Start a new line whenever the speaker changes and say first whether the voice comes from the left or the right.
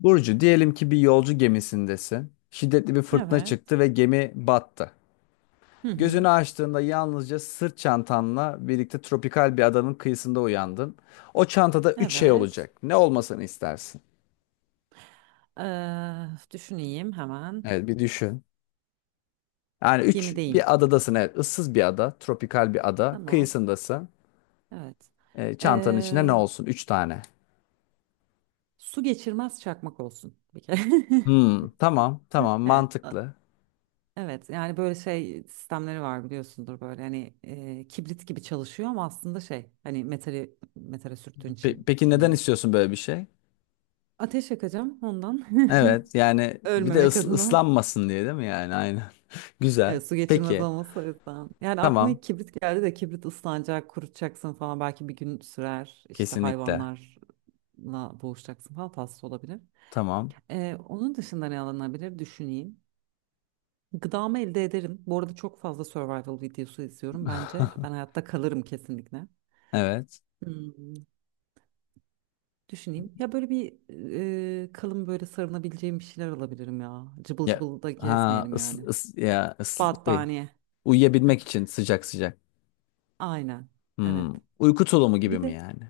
left: Burcu, diyelim ki bir yolcu gemisindesin. Şiddetli bir fırtına
right: Evet.
left: çıktı ve gemi battı.
right: Hı
left: Gözünü
right: hı.
left: açtığında yalnızca sırt çantanla birlikte tropikal bir adanın kıyısında uyandın. O çantada üç şey
right: Evet.
left: olacak. Ne olmasını istersin?
right: Düşüneyim hemen.
left: Evet, bir düşün. Yani üç
right: Gemideyim.
left: bir adadasın. Evet, ıssız bir ada, tropikal bir ada.
right: Tamam.
left: Kıyısındasın.
right: Evet.
left: Çantanın içinde ne
right: Eee,
left: olsun? Üç tane.
right: Su geçirmez çakmak olsun bir kere.
left: Hmm, tamam, tamam,
right: Evet.
left: mantıklı.
right: Evet. Yani böyle şey sistemleri var, biliyorsundur böyle hani kibrit gibi çalışıyor ama aslında şey hani metali metale sürttüğün için
left: Peki neden
right: yanıyor.
left: istiyorsun böyle bir şey?
right: Ateş yakacağım ondan
left: Evet yani bir de
right: ölmemek adına.
left: ıslanmasın diye değil mi yani aynen. Güzel.
right: Evet, su geçirmez
left: Peki.
right: olması o yüzden. Yani aklıma
left: Tamam.
right: ilk kibrit geldi de kibrit ıslanacak, kurutacaksın falan, belki bir gün sürer. İşte
left: Kesinlikle.
right: hayvanlarla boğuşacaksın falan, tatsız olabilir.
left: Tamam.
right: Onun dışında ne alınabilir, düşüneyim. Gıdamı elde ederim. Bu arada çok fazla survival videosu izliyorum. Bence ben hayatta kalırım kesinlikle.
left: Evet.
right: Hmm. Düşüneyim. Ya böyle bir kalın, böyle sarınabileceğim bir şeyler alabilirim ya. Cıbıl
left: Ya
right: cıbıl da
left: ha
right: gezmeyelim
left: ıs,
right: yani.
left: ıs- ya ıs- şey,
right: Battaniye.
left: Uyuyabilmek için sıcak sıcak.
right: Aynen. Evet.
left: Hmm. Uyku tulumu gibi
right: Bir
left: mi
right: de.
left: yani?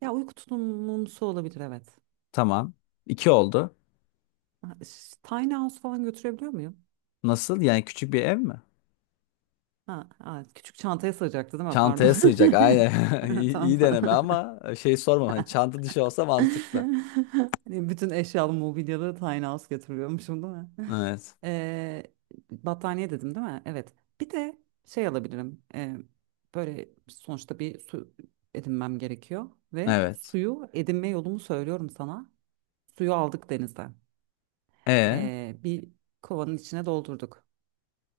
right: Ya, uyku tulumumsu olabilir, evet.
left: Tamam. İki oldu.
right: Ha, Tiny House falan götürebiliyor muyum?
left: Nasıl? Yani küçük bir ev mi?
right: Ha, ha, küçük çantaya sığacaktı değil mi? Pardon.
left: Çantaya sığacak. Aynen. İyi,
right: Tamam,
left: iyi
right: tamam.
left: deneme ama şey sormam. Hani çanta dışı olsa mantıklı.
right: Hani bütün eşyalı mobilyalı Tiny House getiriyormuşum değil mi?
left: Evet.
right: Ee, Battaniye dedim değil mi? Evet. Bir de şey alabilirim. Böyle sonuçta bir su edinmem gerekiyor. Ve
left: Evet.
right: suyu edinme yolumu söylüyorum sana. Suyu aldık denizden.
left: E
right: Bir kovanın içine doldurduk.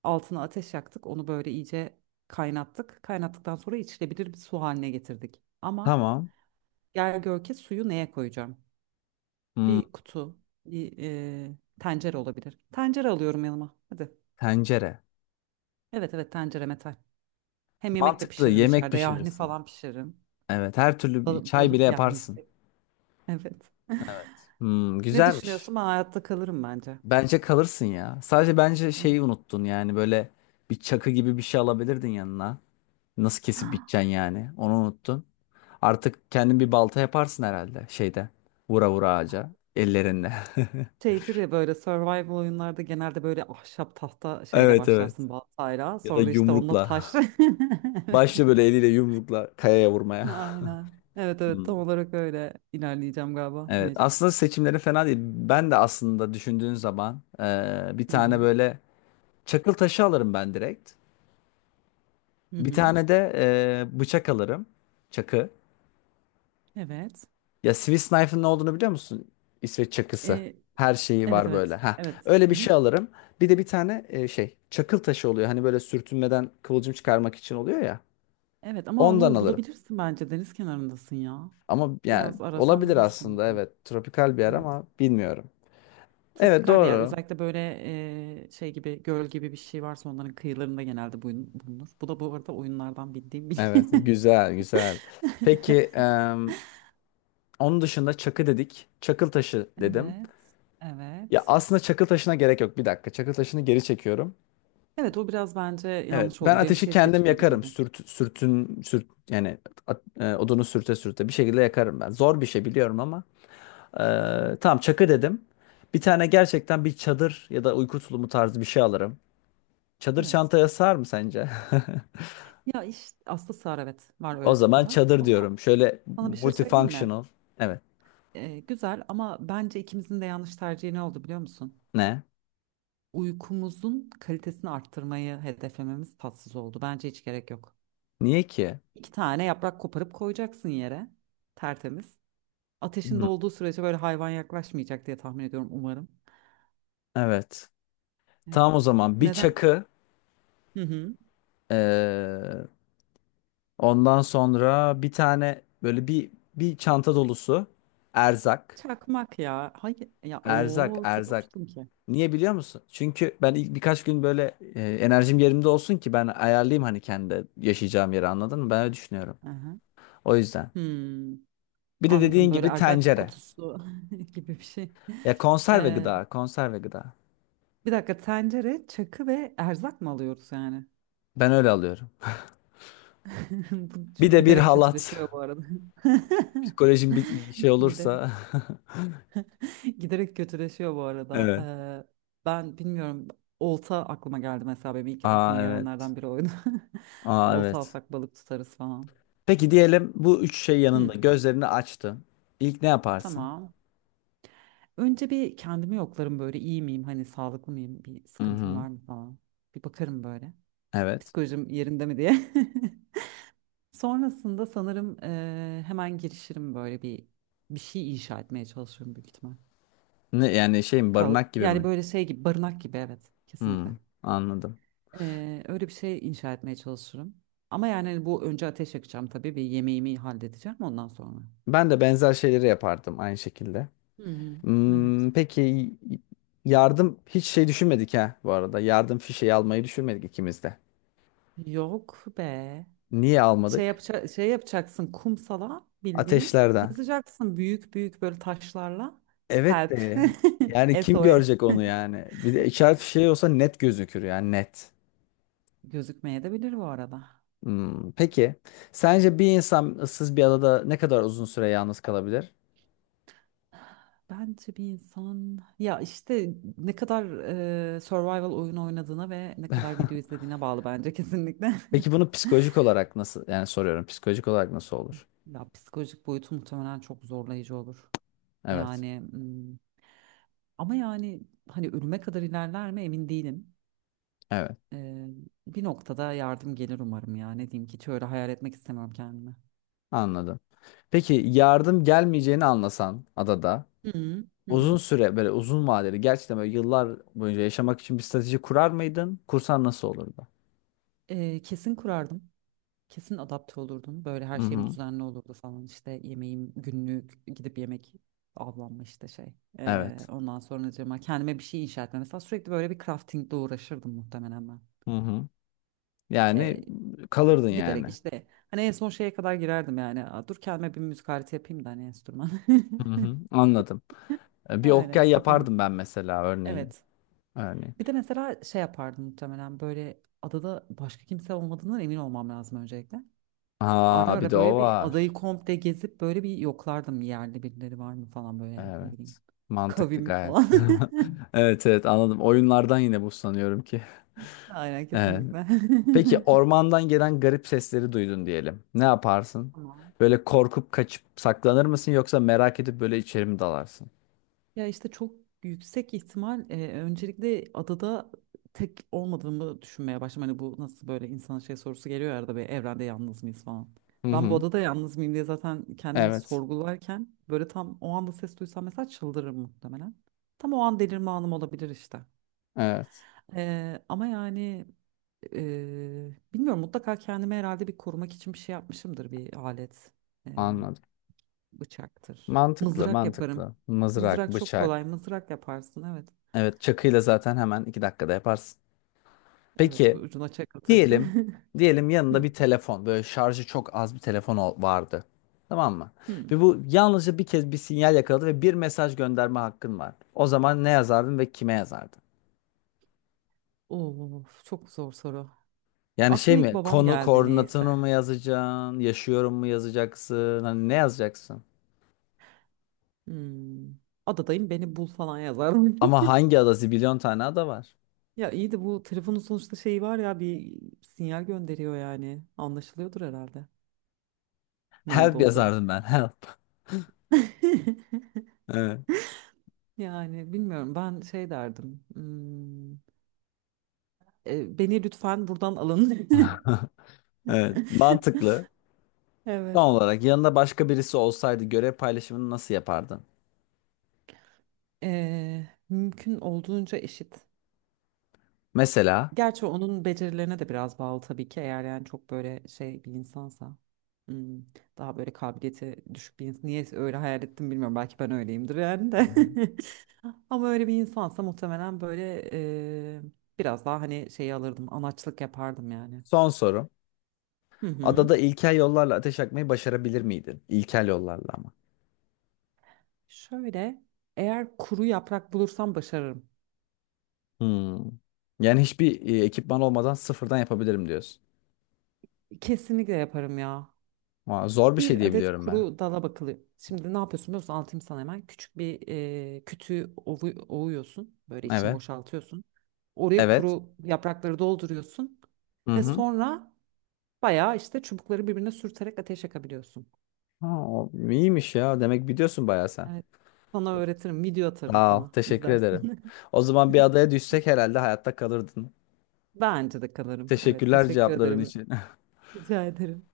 right: Altına ateş yaktık. Onu böyle iyice kaynattık. Kaynattıktan sonra içilebilir bir su haline getirdik. Ama
left: tamam.
right: gel gör ki, suyu neye koyacağım?
left: Hmm.
right: Bir kutu, bir tencere olabilir. Tencere alıyorum yanıma. Hadi.
left: Tencere.
right: Evet, evet, tencere metal. Hem yemek de
left: Mantıklı.
right: pişiririm
left: Yemek
right: içeride. Yahni
left: pişirirsin.
right: falan pişiririm.
left: Evet, her türlü bir çay bile
right: Balık
left: yaparsın.
right: yahnisi. Evet.
left: Evet. Hmm,
right: Ne
left: güzelmiş.
right: düşünüyorsun? Ben hayatta kalırım bence.
left: Bence kalırsın ya. Sadece bence şeyi unuttun yani böyle bir çakı gibi bir şey alabilirdin yanına. Nasıl kesip biteceksin yani? Onu unuttun. Artık kendin bir balta yaparsın herhalde şeyde. Vura vura ağaca ellerinle.
right: Şeydir ya, böyle survival oyunlarda genelde böyle ahşap tahta şeyle
left: Evet evet.
right: başlarsın, baltayla.
left: Ya da
right: Sonra işte onunla
left: yumrukla.
right: taş.
left: Başla böyle eliyle yumrukla kayaya vurmaya.
right: Aynen. Evet, evet,
left: Hmm.
right: tam olarak öyle ilerleyeceğim galiba,
left: Evet,
right: mecbur.
left: aslında seçimleri fena değil. Ben de aslında düşündüğün zaman bir
right: Hı
left: tane
right: hı.
left: böyle çakıl taşı alırım ben direkt.
right: Hı
left: Bir
right: hı.
left: tane de bıçak alırım. Çakı.
right: Evet.
left: Ya Swiss Knife'ın ne olduğunu biliyor musun? İsveç çakısı.
right: Ee,
left: Her şeyi
right: evet,
left: var böyle.
right: evet.
left: Ha,
right: Evet.
left: öyle bir
right: Hı hı.
left: şey alırım. Bir de bir tane şey çakıl taşı oluyor. Hani böyle sürtünmeden kıvılcım çıkarmak için oluyor ya.
right: Evet ama
left: Ondan
right: onu
left: alırım.
right: bulabilirsin bence, deniz kenarındasın ya.
left: Ama yani
right: Biraz arasan
left: olabilir
right: bulursun
left: aslında
right: gibi.
left: evet. Tropikal bir yer
right: Evet.
left: ama bilmiyorum. Evet
right: Tropikal bir yer.
left: doğru.
right: Özellikle böyle şey gibi, göl gibi bir şey varsa onların kıyılarında genelde bulunur. Bu da bu arada oyunlardan bildiğim bir.
left: Evet, güzel güzel. Peki onun dışında çakı dedik. Çakıl taşı dedim.
right: Evet.
left: Ya
right: Evet.
left: aslında çakıl taşına gerek yok. Bir dakika. Çakıl taşını geri çekiyorum.
right: Evet, o biraz bence
left: Evet,
right: yanlış
left: ben
right: oldu. Benim
left: ateşi
right: şey
left: kendim
right: seçimi
left: yakarım.
right: gibiydi.
left: Yani odunu sürte sürte bir şekilde yakarım ben. Zor bir şey biliyorum ama. Tamam çakı dedim. Bir tane gerçekten bir çadır ya da uyku tulumu tarzı bir şey alırım. Çadır
right: Evet.
left: çantaya sığar mı sence?
right: Ya işte aslında sığar, evet, var
left: O
right: öyle
left: zaman
right: çadırlar.
left: çadır
right: Ama
left: diyorum. Şöyle
right: sana bir şey söyleyeyim mi?
left: multifunctional. Evet.
right: Güzel, ama bence ikimizin de yanlış tercihi ne oldu biliyor musun?
left: Ne?
right: Uykumuzun kalitesini arttırmayı hedeflememiz tatsız oldu. Bence hiç gerek yok.
left: Niye ki?
right: İki tane yaprak koparıp koyacaksın yere, tertemiz. Ateşinde
left: Hmm.
right: olduğu sürece böyle hayvan yaklaşmayacak diye tahmin ediyorum, umarım.
left: Evet. Tamam
right: Evet.
left: o zaman bir
right: Neden?
left: çakı
right: Hı hı.
left: eee, ondan sonra bir tane böyle bir çanta dolusu erzak.
right: Çakmak ya. Hayır ya, o çok
left: Erzak.
right: uçtum ki.
left: Niye biliyor musun? Çünkü ben ilk birkaç gün böyle enerjim yerimde olsun ki ben ayarlayayım hani kendi yaşayacağım yeri anladın mı? Ben öyle düşünüyorum.
right: Hı hı.
left: O yüzden.
right: Hmm.
left: Bir de
right: Anladım,
left: dediğin
right: böyle
left: gibi
right: erzak
left: tencere.
right: kutusu gibi bir şey.
left: Ya konserve
right: Ee,
left: gıda, konserve gıda.
right: Bir dakika, tencere, çakı ve erzak mı alıyoruz yani?
left: Ben öyle alıyorum.
right: Bu
left: Bir de bir
right: giderek
left: halat.
right: kötüleşiyor bu arada.
left: Psikolojim bir şey
right: Gide,
left: olursa.
right: Giderek kötüleşiyor bu arada.
left: Evet.
right: Ben bilmiyorum, olta aklıma geldi mesela, benim ilk aklıma
left: Aa evet.
right: gelenlerden biri oydu.
left: Aa
right: Olta
left: evet.
right: alsak balık tutarız falan.
left: Peki diyelim bu üç şey yanında
right: Hı,
left: gözlerini açtın. İlk ne yaparsın?
right: tamam. Önce bir kendimi yoklarım, böyle iyi miyim, hani sağlıklı mıyım, bir
left: Hı
right: sıkıntım
left: hı.
right: var mı falan. Bir bakarım böyle.
left: Evet.
right: Psikolojim yerinde mi diye. Sonrasında sanırım hemen girişirim böyle bir şey inşa etmeye çalışıyorum büyük ihtimal.
left: Ne yani şey mi
right: Kal
left: barınak gibi
right: yani
left: mi?
right: böyle şey gibi, barınak gibi, evet, kesinlikle.
left: Hı, anladım.
right: Öyle bir şey inşa etmeye çalışırım. Ama yani hani bu, önce ateş yakacağım tabii, bir yemeğimi halledeceğim ondan sonra.
left: Ben de benzer şeyleri yapardım aynı şekilde.
right: Hı hı, evet.
left: Hmm, peki yardım hiç şey düşünmedik ha bu arada. Yardım fişeği almayı düşünmedik ikimiz de.
right: Yok be.
left: Niye
right: Şey
left: almadık?
right: yapaca şey yapacaksın kumsala, bildiğin
left: Ateşlerden.
right: yazacaksın büyük büyük böyle taşlarla,
left: Evet
right: help
left: de yani kim
right: S O
left: görecek
right: S.
left: onu yani? Bir de işaret fişeği olsa net gözükür yani net.
right: Gözükmeye de bilir bu arada.
left: Hmm, peki sence bir insan ıssız bir adada ne kadar uzun süre yalnız kalabilir?
right: Bence bir insan ya işte ne kadar survival oyun oynadığına ve ne kadar video izlediğine bağlı bence kesinlikle.
left: Peki bunu psikolojik olarak nasıl yani soruyorum psikolojik olarak nasıl olur?
right: Ya psikolojik boyutu muhtemelen çok zorlayıcı olur.
left: Evet.
right: Yani ama yani hani ölüme kadar ilerler mi emin değilim.
left: Evet.
right: E, Bir noktada yardım gelir umarım ya. Ne diyeyim ki, hiç öyle hayal etmek istemiyorum kendimi.
left: Anladım. Peki yardım gelmeyeceğini anlasan adada
right: Hı hı. Hı
left: uzun
right: hı.
left: süre böyle uzun vadeli gerçekten böyle yıllar boyunca yaşamak için bir strateji kurar mıydın? Kursan nasıl olurdu?
right: Kesin kurardım. Kesin adapte olurdum. Böyle her
left: Hı
right: şeyim
left: hı.
right: düzenli olurdu falan. İşte yemeğim günlük, gidip yemek, avlanma, işte şey.
left: Evet.
right: Ondan sonracığıma kendime bir şey inşa etme. Mesela sürekli böyle bir craftingle uğraşırdım muhtemelen ben.
left: Hı hı. Yani
right: Ee,
left: kalırdın yani.
right: Giderek işte hani en son şeye kadar girerdim yani. Aa, dur kendime bir müzik aleti yapayım da, hani enstrüman.
left: Hı hı. Anladım. Bir
right: Öyle
left: okey
right: kafamı.
left: yapardım ben mesela örneğin.
right: Evet.
left: Örneğin.
right: Bir de mesela şey yapardım muhtemelen, böyle adada başka kimse olmadığından emin olmam lazım öncelikle. Ara
left: Ha bir
right: ara
left: de o
right: böyle bir adayı
left: var.
right: komple gezip böyle bir yoklardım, yerli birileri var mı falan, böyle ne bileyim.
left: Evet. Mantıklı
right: Kavim falan.
left: gayet. Evet evet anladım. Oyunlardan yine bu sanıyorum ki.
right: Aynen,
left: Evet.
right: kesinlikle.
left: Peki ormandan gelen garip sesleri duydun diyelim. Ne yaparsın?
right: Tamam.
left: Böyle korkup kaçıp saklanır mısın yoksa merak edip böyle içeri mi dalarsın?
right: Ya işte çok yüksek ihtimal, öncelikle adada tek olmadığımı düşünmeye başladım. Hani bu nasıl, böyle insan şey sorusu geliyor ya arada, bir evrende yalnız mıyız falan.
left: Hı
right: Ben bu
left: hı.
right: odada yalnız mıyım diye zaten kendimi
left: Evet.
right: sorgularken böyle tam o anda ses duysam mesela, çıldırırım muhtemelen. Tam o an delirme anım olabilir işte.
left: Evet.
right: Ama yani bilmiyorum, mutlaka kendime herhalde bir korumak için bir şey yapmışımdır, bir alet. Eee,
left: Anladım.
right: Bıçaktır.
left: Mantıklı,
right: Mızrak yaparım.
left: mantıklı. Mızrak,
right: Mızrak çok kolay.
left: bıçak.
right: Mızrak yaparsın, evet.
left: Evet, çakıyla zaten hemen 2 dakikada yaparsın.
right: Evet,
left: Peki
right: ucuna çakıl taşı.
left: Diyelim, diyelim yanında
right: Hmm,
left: bir telefon, böyle şarjı çok az bir telefon vardı. Tamam mı?
right: hmm.
left: Ve bu yalnızca bir kez bir sinyal yakaladı ve bir mesaj gönderme hakkın var. O zaman ne yazardın ve kime yazardın?
right: Of, çok zor soru.
left: Yani şey
right: Aklıma ilk
left: mi?
right: babam
left: Konu
right: geldi
left: koordinatını
right: niyeyse.
left: mı yazacaksın? Yaşıyorum mu yazacaksın? Hani ne yazacaksın?
right: Hmm. Adadayım, beni bul falan yazar.
left: Ama hangi ada? Zibilyon tane ada var.
right: Ya iyi de, bu telefonun sonuçta şeyi var ya, bir sinyal gönderiyor yani. Anlaşılıyordur herhalde. Nerede
left: Help
right: olduğum.
left: yazardım ben. Help. Evet,
right: Yani bilmiyorum, ben şey derdim. Beni lütfen buradan alın.
left: evet. Mantıklı. Son
right: Evet.
left: olarak yanında başka birisi olsaydı görev paylaşımını nasıl yapardın?
right: Mümkün olduğunca eşit.
left: Mesela
right: Gerçi onun becerilerine de biraz bağlı tabii ki, eğer yani çok böyle şey bir insansa. hmm, daha böyle kabiliyeti düşük bir insan. Niye öyle hayal ettim bilmiyorum. Belki ben öyleyimdir yani
left: Hı
right: de.
left: hı.
right: Ama öyle bir insansa muhtemelen böyle e, biraz daha, hani şeyi alırdım. Anaçlık yapardım yani.
left: son sorum.
right: Hı hı.
left: Adada ilkel yollarla ateş yakmayı başarabilir miydin? İlkel yollarla ama.
right: Şöyle, eğer kuru yaprak bulursam başarırım.
left: Hmm. Yani hiçbir ekipman olmadan sıfırdan yapabilirim diyorsun.
right: Kesinlikle yaparım ya.
left: Aa, zor bir şey
right: Bir
left: diye
right: adet
left: biliyorum ben.
right: kuru dala bakılı. Şimdi ne yapıyorsun biliyor musun? Anlatayım sana hemen. Küçük bir kütüğü ovuyorsun. Böyle içini
left: Evet.
right: boşaltıyorsun. Oraya
left: Evet.
right: kuru yaprakları dolduruyorsun.
left: Hı
right: Ve
left: hı.
right: sonra bayağı işte çubukları birbirine sürterek ateş yakabiliyorsun.
left: Ha, o iyiymiş ya. Demek biliyorsun bayağı sen.
right: Evet. Sana öğretirim. Video atarım
left: Sağ ol.
right: sana.
left: Teşekkür ederim.
right: İzlersin.
left: O zaman bir adaya düşsek herhalde hayatta kalırdın.
right: Bence de kalırım. Evet,
left: Teşekkürler
right: teşekkür
left: cevapların
right: ederim.
left: için.
right: Rica ederim.